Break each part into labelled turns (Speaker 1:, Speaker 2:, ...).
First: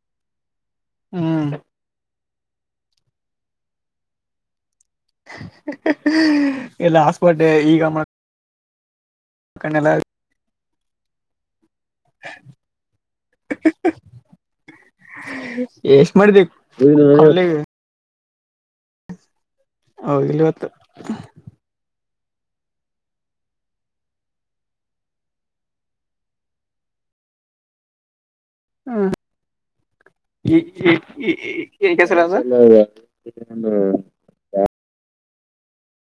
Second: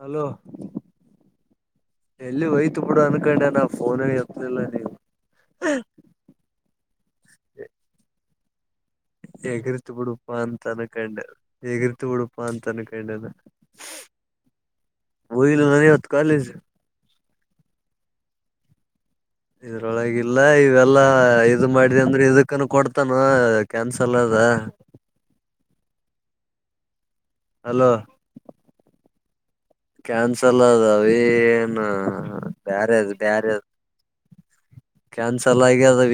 Speaker 1: Hello
Speaker 2: ಹ್ಮ್
Speaker 1: ಡೆಲ್ಲಿ ವಯತ ಬೀಡು ಅನ್ಕೊಂಡೇ ನಾ ಫೋನ್ ಎತ್ತಲ್ಲಿಲ್ಲ ನೀವು
Speaker 2: ಹ ಹ ಎಲ್ಲ ಹಾಸ್ಪಟ್ಟೆ ಈಗ ಮಾಡ್ಕೊಂಡೆಲ್ಲ
Speaker 1: ಎಗ್ರತಿ ಬಿುಡು ಉಪ್ಪ ಅಂತನಕಂಡ ಎಗಿರ್ತಿ ಬಿಡುಪಾ ಅಂತನ ಕೊಂಡನೆ ಹೋಗಿಲ್ಲ ನಾನಿವತ್ತು
Speaker 2: ಎಷ್ಟ್ ಮಾಡಿದೆ
Speaker 1: ಕಾಲೇಜ
Speaker 2: ಕಾಲೇಜ್
Speaker 1: ಇದ್ರೊಳಗಲ್ಲ
Speaker 2: ಹೋಗಿಲ್ಲ ಇವತ್ತು
Speaker 1: ಇವೆಲ್ಲಾ ಇದು ಮಾಡಿ ಇ ಅಂದ್ರೆ ಇದಕ್ಕನು ಕೊಡ್ತಾನ ಕ್ಯಾನ್ಸಲ್ ಅದ ಹಲೋ
Speaker 2: ಹ್ಮ
Speaker 1: ಕ್ಯಾನ್ಸಲ್ ಅದಾವ ಏನ್
Speaker 2: ಕೆಸ [unintelligible]
Speaker 1: ಕ್ಯನ್ಸ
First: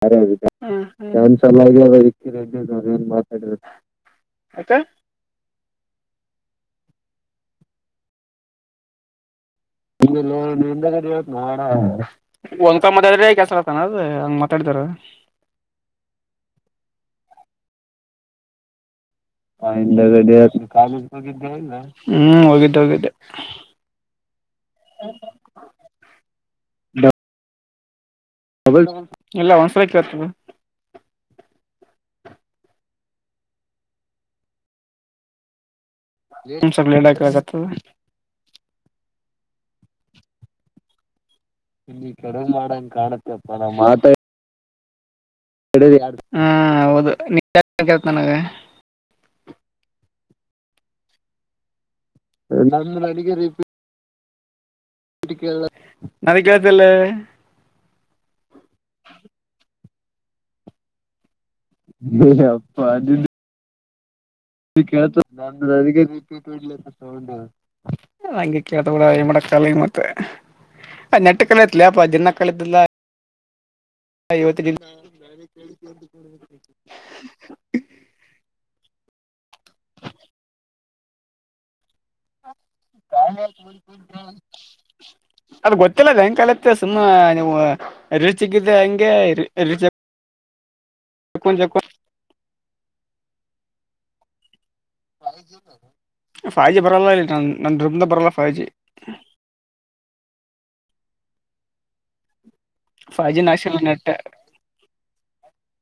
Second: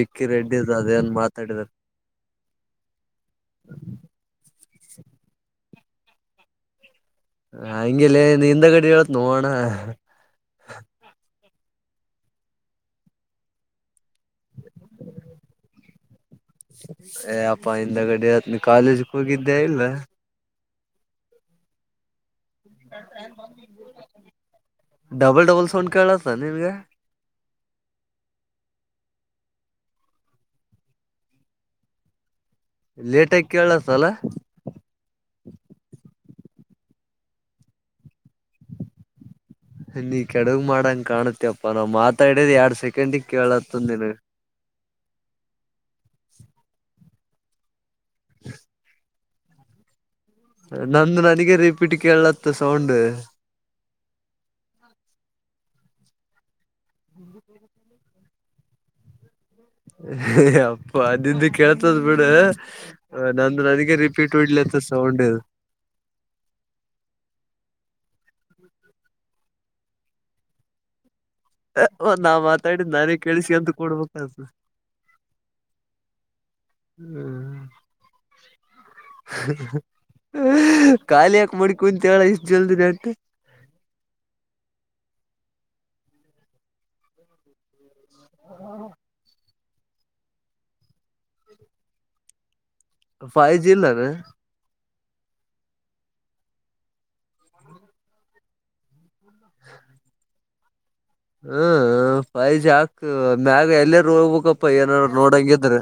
Speaker 2: ಅ ಅದ ಒಂದ್ ಸಲ
Speaker 1: ಮಾತಾಡಿದಾರ
Speaker 2: ಆಕ್ಕ ಅವ ಏನ್ ಮಾತಾಡ [unintelligible] ಯಾಕ
Speaker 1: ಹಂಗಲೆ ನೀಂದ ಗಡಿ ಹೇಳತ್ ನೋಣ್ಣ
Speaker 2: ಇನ್ನಲ್ಲ ಹಿಂದಗಡೆ ಹೇಳ ನಾಡ ಒಂದ್ ಕ ಮದ ಆದ್ರೆ ಕೆಲ್ಸ ಆತಾನದ ಹಂಗ ಮಾತಾಡತಾರ
Speaker 1: ಏ ಯಪ್ಪ ಹಿಂದಗಡೆ ಹೇಳುತ್ತೇನೆ ಕಾಲೇಜ
Speaker 2: ಹ ಹಿಂದ ಗಡ ಕಾಲೇಜ ಹೋಗಿದ್ದೇನ ಇಲ್ಲ
Speaker 1: ಡಬಲ್ ಡಬಲ್ ಸೌಂಡ್ ಕೇಳತ್ತ ನಿನ್ಗೆ
Speaker 2: ಡಬಲ್ ಡಬಲ್ ಇಲ್ಲ ಒಂದ್ ಸಲ ಕೇಳ್ತದೆ
Speaker 1: ಲೇಟಾಗಿ ಕೇಳಸ ಅಲ
Speaker 2: ಸ ಲಡಾಕತ
Speaker 1: ನೀ ಕೆಡೆಗ ಮಾಡಂಗ ಕಾಣತ್ತ ತೇಪ್ಪಾ ನಾವ್ ಮಾತಾಡಿದ್ ಎರಡ್ ಸೆಕೆಂಡಿ ಕೇಳತ್ತದ ನಿನಗ
Speaker 2: ಹ ಹೌದು ನೀೇತನಗ
Speaker 1: ನಂದು ನನಗ ರಿಪೀಟ್ ಕೇಳಲತ್ತ ಸೌಂಡ್
Speaker 2: ನದ ಕೆಳ್ತಲ್ಲ
Speaker 1: ಅಪ್ಪ ಅದಂದು ಕೇಳ್ತದ್ ಬಿಡ ನಂದು ನನಗೆ ರಿಪೀಟ್ ಹೊಡ್ಲತ್ತ
Speaker 2: ಕೇಳ್ತ
Speaker 1: ಸೌಂಡ್
Speaker 2: ಅ ಅದ ಪಡ್ ಸೌಂಡ ಹಂಗೆ ಕೇಳ್ತ ಬಿಡ ಏ ಏನ್ ಮಾಡಕ್ಕಾಗಲ್ಲ ಏನ್ ಮಾಡ್ತಿ ಮತ್ತೆ ಆ ನೆಟ್ಟ ಕಲ ಇತ್ಲೇಪ ದಿನ್ನ
Speaker 1: ನಾ
Speaker 2: ಕಳಿದ್ದಲ್ಲ
Speaker 1: ಮಾತಾಡಿದ್ ನಾನೇ ಕೇಳಿಸ್ಕಂತ ಕೊಡ್ಬೇಕತ
Speaker 2: ಇವತ್ತು [unintelligible]
Speaker 1: ಖಾಲಿ ಯಾಕ ಮಡ
Speaker 2: [unintelligible] ಅದ ಗೊತ್ತಿಲ್ಲ ಬಯಂಕಾಲತ್ತ ಸುಮ್ಮ ನೀವು ರಿಚಿಕ್ಕಿದ್ರೆ ಹಂಗೆ ರೀಚ್ ಚಕ್ಕನ್ ಚಕ್ಕ
Speaker 1: ಫೈವ ಜಿ ಇಲ್ಲ ರ
Speaker 2: ಫೈ ಜಿ ಬರಲ್ಲ ಇ ನನ್ನ ರೂಮನ್ಯಾಗ್ ಬರಲ್ಲ ಫೈವ್ ಜಿ
Speaker 1: ಹ್ಮ ಫೈ ಜಿ ಹಾಕು
Speaker 2: ಫೈ
Speaker 1: ನಾವು
Speaker 2: ಜಿ
Speaker 1: ಮ್ಯಾಗ
Speaker 2: ನಾಶ ನೆಟ್
Speaker 1: ಎಲ್ಲರ ಹೋಗ್ಬೇಕಪ್ಪ ಏನರ ನೋಡಂಗಿದ್ರ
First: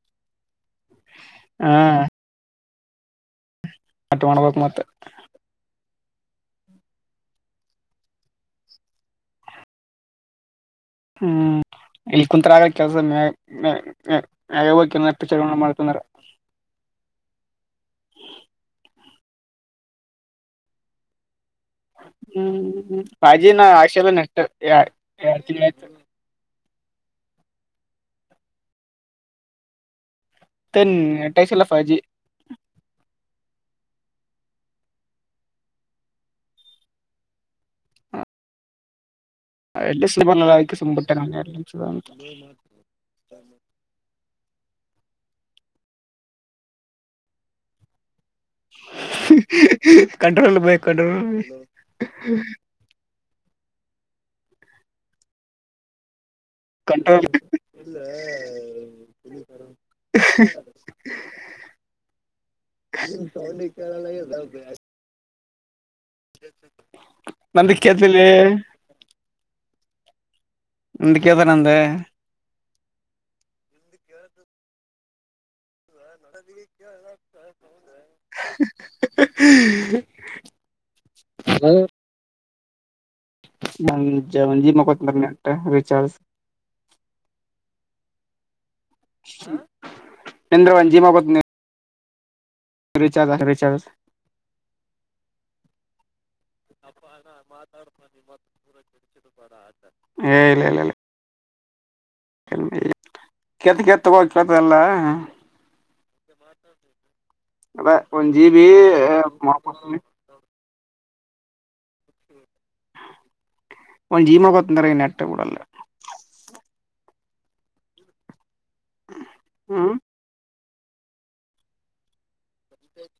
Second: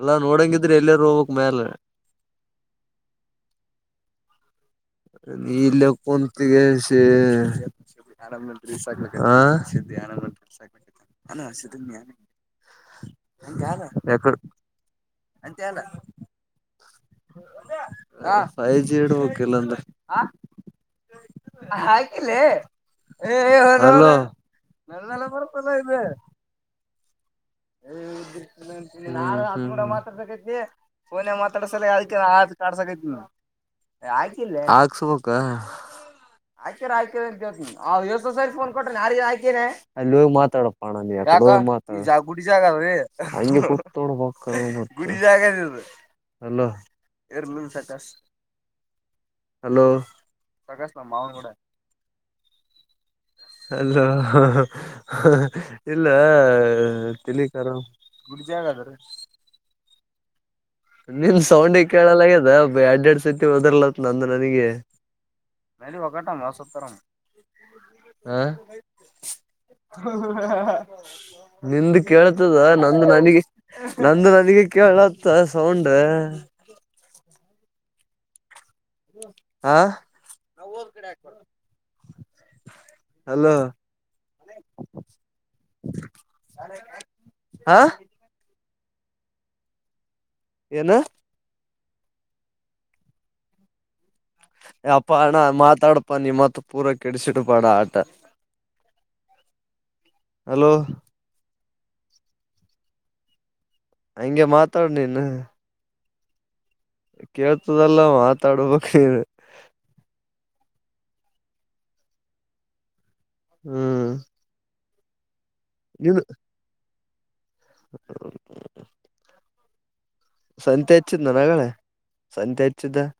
Speaker 1: ಎಲ್ಲಾ ನೋಡಂಗಿದ್ರೆ ಎಲ್ಲಿರೂ ಹೋಗಕ್ ಮ್ಯಾಲ
Speaker 2: ಹಾ ಅಟ್ ಮಾಡ್ಬೇಕ ಮತ್ತೆ
Speaker 1: ಇಲ್ಲೇ ಕುಂತಿಸಿ ಆರಾಮ್ ರೀಸ್ ಆ ಸುದಿ ಆರಾಮರೀ ಆಗ್
Speaker 2: ಹ್ಮ್
Speaker 1: ಸುದ
Speaker 2: ಇಲ್ಲಿ ಕುಂತ್ರ ಆಗ ಕೆಲ್ಸ
Speaker 1: ಯಾಕಡ್
Speaker 2: ಹೋಗಚ ಮಾಡ್ತಂದಾರ
Speaker 1: [inaudible] ಫೈ ಜಿ ಇದಬಕ ಇಲ್ಲ ಅಂದ್ರೆ ಹಾಕಿಲ್ಲ
Speaker 2: ಹ್ಮ್ ಫೈ ಜಿ ನಾ ಹಾಕ್ಸಿಲ್ಲ ನೆಟ್
Speaker 1: ನೆಲ್ಲ
Speaker 2: ಎರಡ್ ತಿಂಗಳ
Speaker 1: ಬರ್ತಲ್ಲ ಇ
Speaker 2: ಆಯ್ತು
Speaker 1: [unintelligible] [unintelligible] ಅ ಕೂಡ ಮಾತ್ರ ಬೇಕ ಅ
Speaker 2: ಮತ್ತೆ
Speaker 1: ಪೋನ
Speaker 2: ನೆಟ್ ಹಾಕ್ಸಿಲ್ಲ ಫೈ
Speaker 1: ಮಾತಾಡಸಲ
Speaker 2: ಜಿ
Speaker 1: ಅದಕ್ಕೆ ಕಾಡಸೈತಿ ಹಾಕಿಲ್ಲ ಹಾಕ್ಸಬಕ್ಕ ಹಾಕ್ಯಾರ ಹಾಕ್ಯ ಅ ಯವಸ ಸ ಫೋನ್ ಕೊಟ್ಟ್ರ ಯ
Speaker 2: ಎಲ್ಲಿ
Speaker 1: ಅಲ್ಲಿ
Speaker 2: ಸುಮ್
Speaker 1: ಹೋಗಿ
Speaker 2: ಬರಲ್ಲ ಅದಕ್ಕೆ
Speaker 1: ಮಾತಾಡಪ್ಪ
Speaker 2: ಸುಮ್
Speaker 1: ಅಣ
Speaker 2: ಬಿಟ್ಟೆ ನಾನು ಎರಡ್ ನಿಮಿಷದ ಅಂತ
Speaker 1: ನೀಬ ಗುಡಿ ಜಾಗ ಇದ ಹಲೋ ಇರಲ ಸಾಕಷ್ಟು
Speaker 2: ಕಂಟ್ರೋಲ್ ಬೈ ಕಂಟ್ರೋಲ್
Speaker 1: ಅಲ್ಲ ಹಾ ಹಾ ಇಲ್ಲ
Speaker 2: ಕಂಟ್ರೋಲ್
Speaker 1: ತಿಲಿಕಾರ ಗುಡಿ ಜಾಗ ಅದ್ರ
Speaker 2: ಹ
Speaker 1: ನಿಮ್ ಸೌಂಡಿಗೆ ಕೇಳಲ್ಲಗ್ಯದ ಎಡ್ ಎಡ್ ಸತಿ ಹಓದರ್ಲತ್ ನಂದು ನನಗೆ
Speaker 2: ನಂದಿ ಕೇಳ್ತಿಲ್ಲ ನಂದ
Speaker 1: ನಿಂದು ಕೇಳ್ತದ ನಂದು ನನಗೆ ನಂದು ನ ಅಲ್ಲಿಗೆ ಕೇಳತ್ತ ಸೌಂಡ
Speaker 2: [inaudible]
Speaker 1: ಹಾ [unintelligible] ಹಲೋ
Speaker 2: ಒಂದ್ ಒಂದ್ ಜಿ ಮಾಡ್ಕೋತನ ನೆಟ್ ರೀಚಾರ್ಜ್
Speaker 1: ಹಾ. [inaudible] ಏನ
Speaker 2: ಚಂದ್ರವಂಜೀವಬಂಧ್ಹೇಧಿನಿ. [unintelligible] ಹರಿ, ಚಾದ, ಹರಿ, ಚಾವಲ್. [inaudible]
Speaker 1: [inaudible] [unintelligible] ಯ, ಅಪ್ಪ, ಅಣ್ಣ ಮಾತಾಡ್ಪ ನಿಮ್ಮತ್ ಪೂರ ಕೆಡಸಿಡ್ಬಾಡ, ಆಟ? [inaudible]
Speaker 2: ಹೇ, ಇಲ್ಲ,
Speaker 1: ಹಲೋ
Speaker 2: ಇಲ್ಲಲ್ಲ. [inaudible] ಕೆತ್, ಕೆತ್, ತಗೋ,
Speaker 1: ಹಂಗೆ
Speaker 2: ಕೆತಲ್ಲ. [inaudible]
Speaker 1: ಮಾತಾಡ್ ನೀನು
Speaker 2: ಅದ,
Speaker 1: ಕೇಳ್ತದಲ್ಲ
Speaker 2: ಒನ್, ಜಿ, ಬಿ.
Speaker 1: ಮಾತಾಡ್ಬೇಕ್ ನೀನು
Speaker 2: [unintelligible] ಒಂದ್, ಜಿಮ ಗೊತ್ತಂದ್ರ! ನೆಟ್ ಕೋಡಲ್ಲ. [inaudible]
Speaker 1: ಇದು. [inaudible] [inaudible] [unintelligible]
Speaker 2: ಹ್ಮ.. [unintelligible]
Speaker 1: ಸಂತೆ, ಹೆಚ್ಚಿದನ, ನಗಗಳೇ ಸಂತೆ, ಹಚ್ಚಿದ. [inaudible]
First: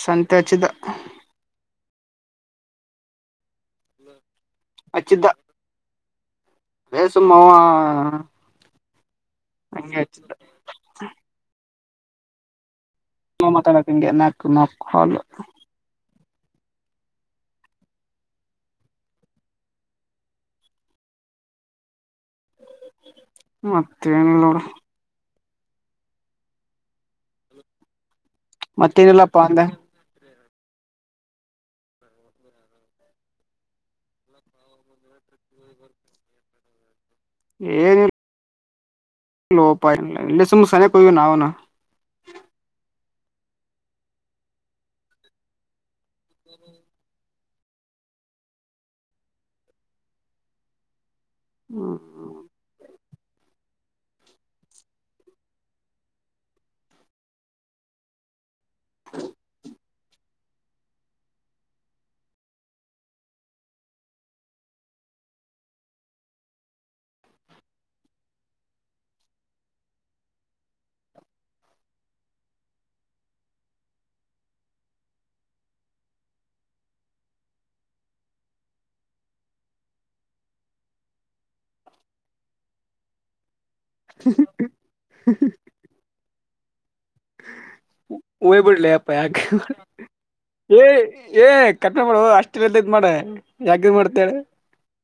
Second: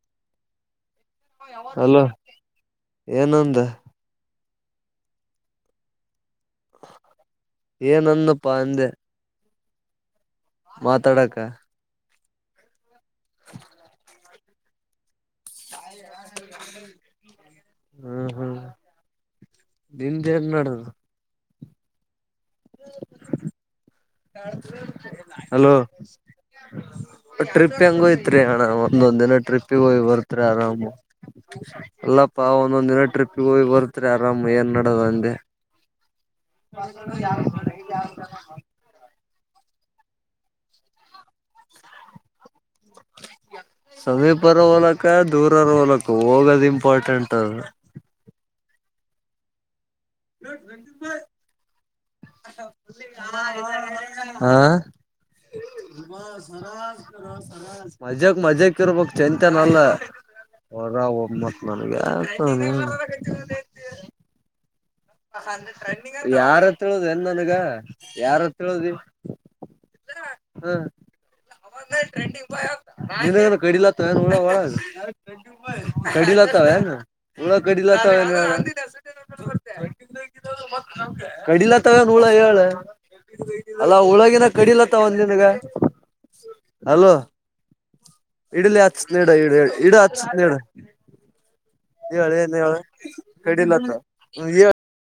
Speaker 2: ಸಂತೆ, ಅಚಿಧಾ? [inaudible]
Speaker 1: ಅಲೋ, ಏನಂದ? [inaudible]
Speaker 2: ಅಚ್ಚಿದ್ದ. [inaudible] ಹೇ ಸುಮನ್ರೋಗವಾ, ಹ.
Speaker 1: ಏನಂದಪ್ಪಾ
Speaker 2: [unintelligible]
Speaker 1: ಮಾತಾಡಕ್ಕ? [inaudible]
Speaker 2: ಹ, ಮಾತಾಡಕಂಗೆ! ನಾಲ್ಕು, ನಾಲ್ಕು, ಹಾಲ್. [inaudible]
Speaker 1: ಹ್ಮ್, ಹ್ಮ್. [unintelligible] ನಿಂದು, ಏನು, ನಡದು? [inaudible]
Speaker 2: ಮತ್ತೇನಿಲ್ಲ. [inaudible]
Speaker 1: Hello, trip ಹೆಂಗಯ್ತು? [inaudible] ತ್ರಿ, ಹಣ ಒಂದೊಂದು, ದಿನ
Speaker 2: ಮತ್ತೇನಿಲ್ಲಪ್ಪಾ ಅಂದೆ
Speaker 1: ಟ್ರಿಪ್ಪಿಗೆ ಹೋಗಿ ಬರ್ತ್ರಿ, ಯಾರೋಬಾರು. [inaudible] ಅಲ್ಲಪ್ಪಾ, ಒಂದೊಂದ್, ದಿನ ಟ್ರಿಪ್ಗೆ, ಹೋಗಿ ಬರುತ್ರಿ! ಆರಾಮ್ ಏನ್ ನಡದ ಅಂದಿ. [inaudible] [unintelligible] [inaudible]
Speaker 2: ಏನು? [unintelligible] ಲೋ, ಪಾಯ, ಮಿಸ್ ಮುಸನೆ ಕೊ ನಾವನು. [inaudible]
Speaker 1: ಸಮೀಪರ, ಲೆಕ್ಕಾ, ದೂರರು, ಲೆಕ್ಕ ಹೋಗೋದು! ಇಂಪಾರ್ಟೆಂಟ್? [inaudible] ಹ. [inaudible] [unintelligible] [inaudible] ಆ.. [unintelligible]
Speaker 2: ಹ್ಮ್
Speaker 1: ಮಜಾಕ್, ಮಜ್ಜಾಕ್, ಇರ್ಬೇಕಕ್, ಚೇತನಾಳ್ಲ. [unintelligible] ಹೊರ, ಒಮ್ಮತ್, ನನಗೆ, ಯಾಕದು. [inaudible] ಯಾರತ್ರ, ಹೇಳುದ, ಎನ್ನ್ಗ, ಯಾರುವತರಹೇಲಿ. [unintelligible] ಹ್ಮ.. [unintelligible] ಇದೇ ಇರು, ಕಡಿಲ, ತಾರ ವ ಕಡಿಲ. [unintelligible] ನಡೀತಾಳೆಯೇನು? ಇವಾಗ, ಕಡೀಲಾ. [unintelligible] ಕಡಿಲತ್ತವ, ನೂಳ, ಹೇಳು? [unintelligible] ಅಲ್ಲಾ, ಉಳಗಿನ, ಕಡಿಲತ್ತ, ಏನುನಿಂ. ಗೆ ಅಲೋ? [unintelligible]
Speaker 2: ಹಓಯ್ಬಿಡ್ಲಿ,
Speaker 1: ಹಚ್ಚತ್
Speaker 2: ಅಪ್ಪ
Speaker 1: ನೀಡ
Speaker 2: ಯಾಕೆ?
Speaker 1: ಇಡ ಇಡ ಹಚ್ಚತ್ ನೀಡ
Speaker 2: ಏ ಏ ಕಟ್ನೆ ಮಾಡುವ
Speaker 1: ಹೇಳ ಏನ್
Speaker 2: ಅಷ್ಟ
Speaker 1: ಹೇಳ
Speaker 2: ಎಲ್ಲ ಇದ್ ಮಾಡು. [unintelligible] ಯಾಗ್,
Speaker 1: ಕಡಿಲತ್ತ
Speaker 2: ಮಾಡ್ತಾಳ, ಹೇಳು? [unintelligible]
Speaker 1: [unintelligible] [inaudible]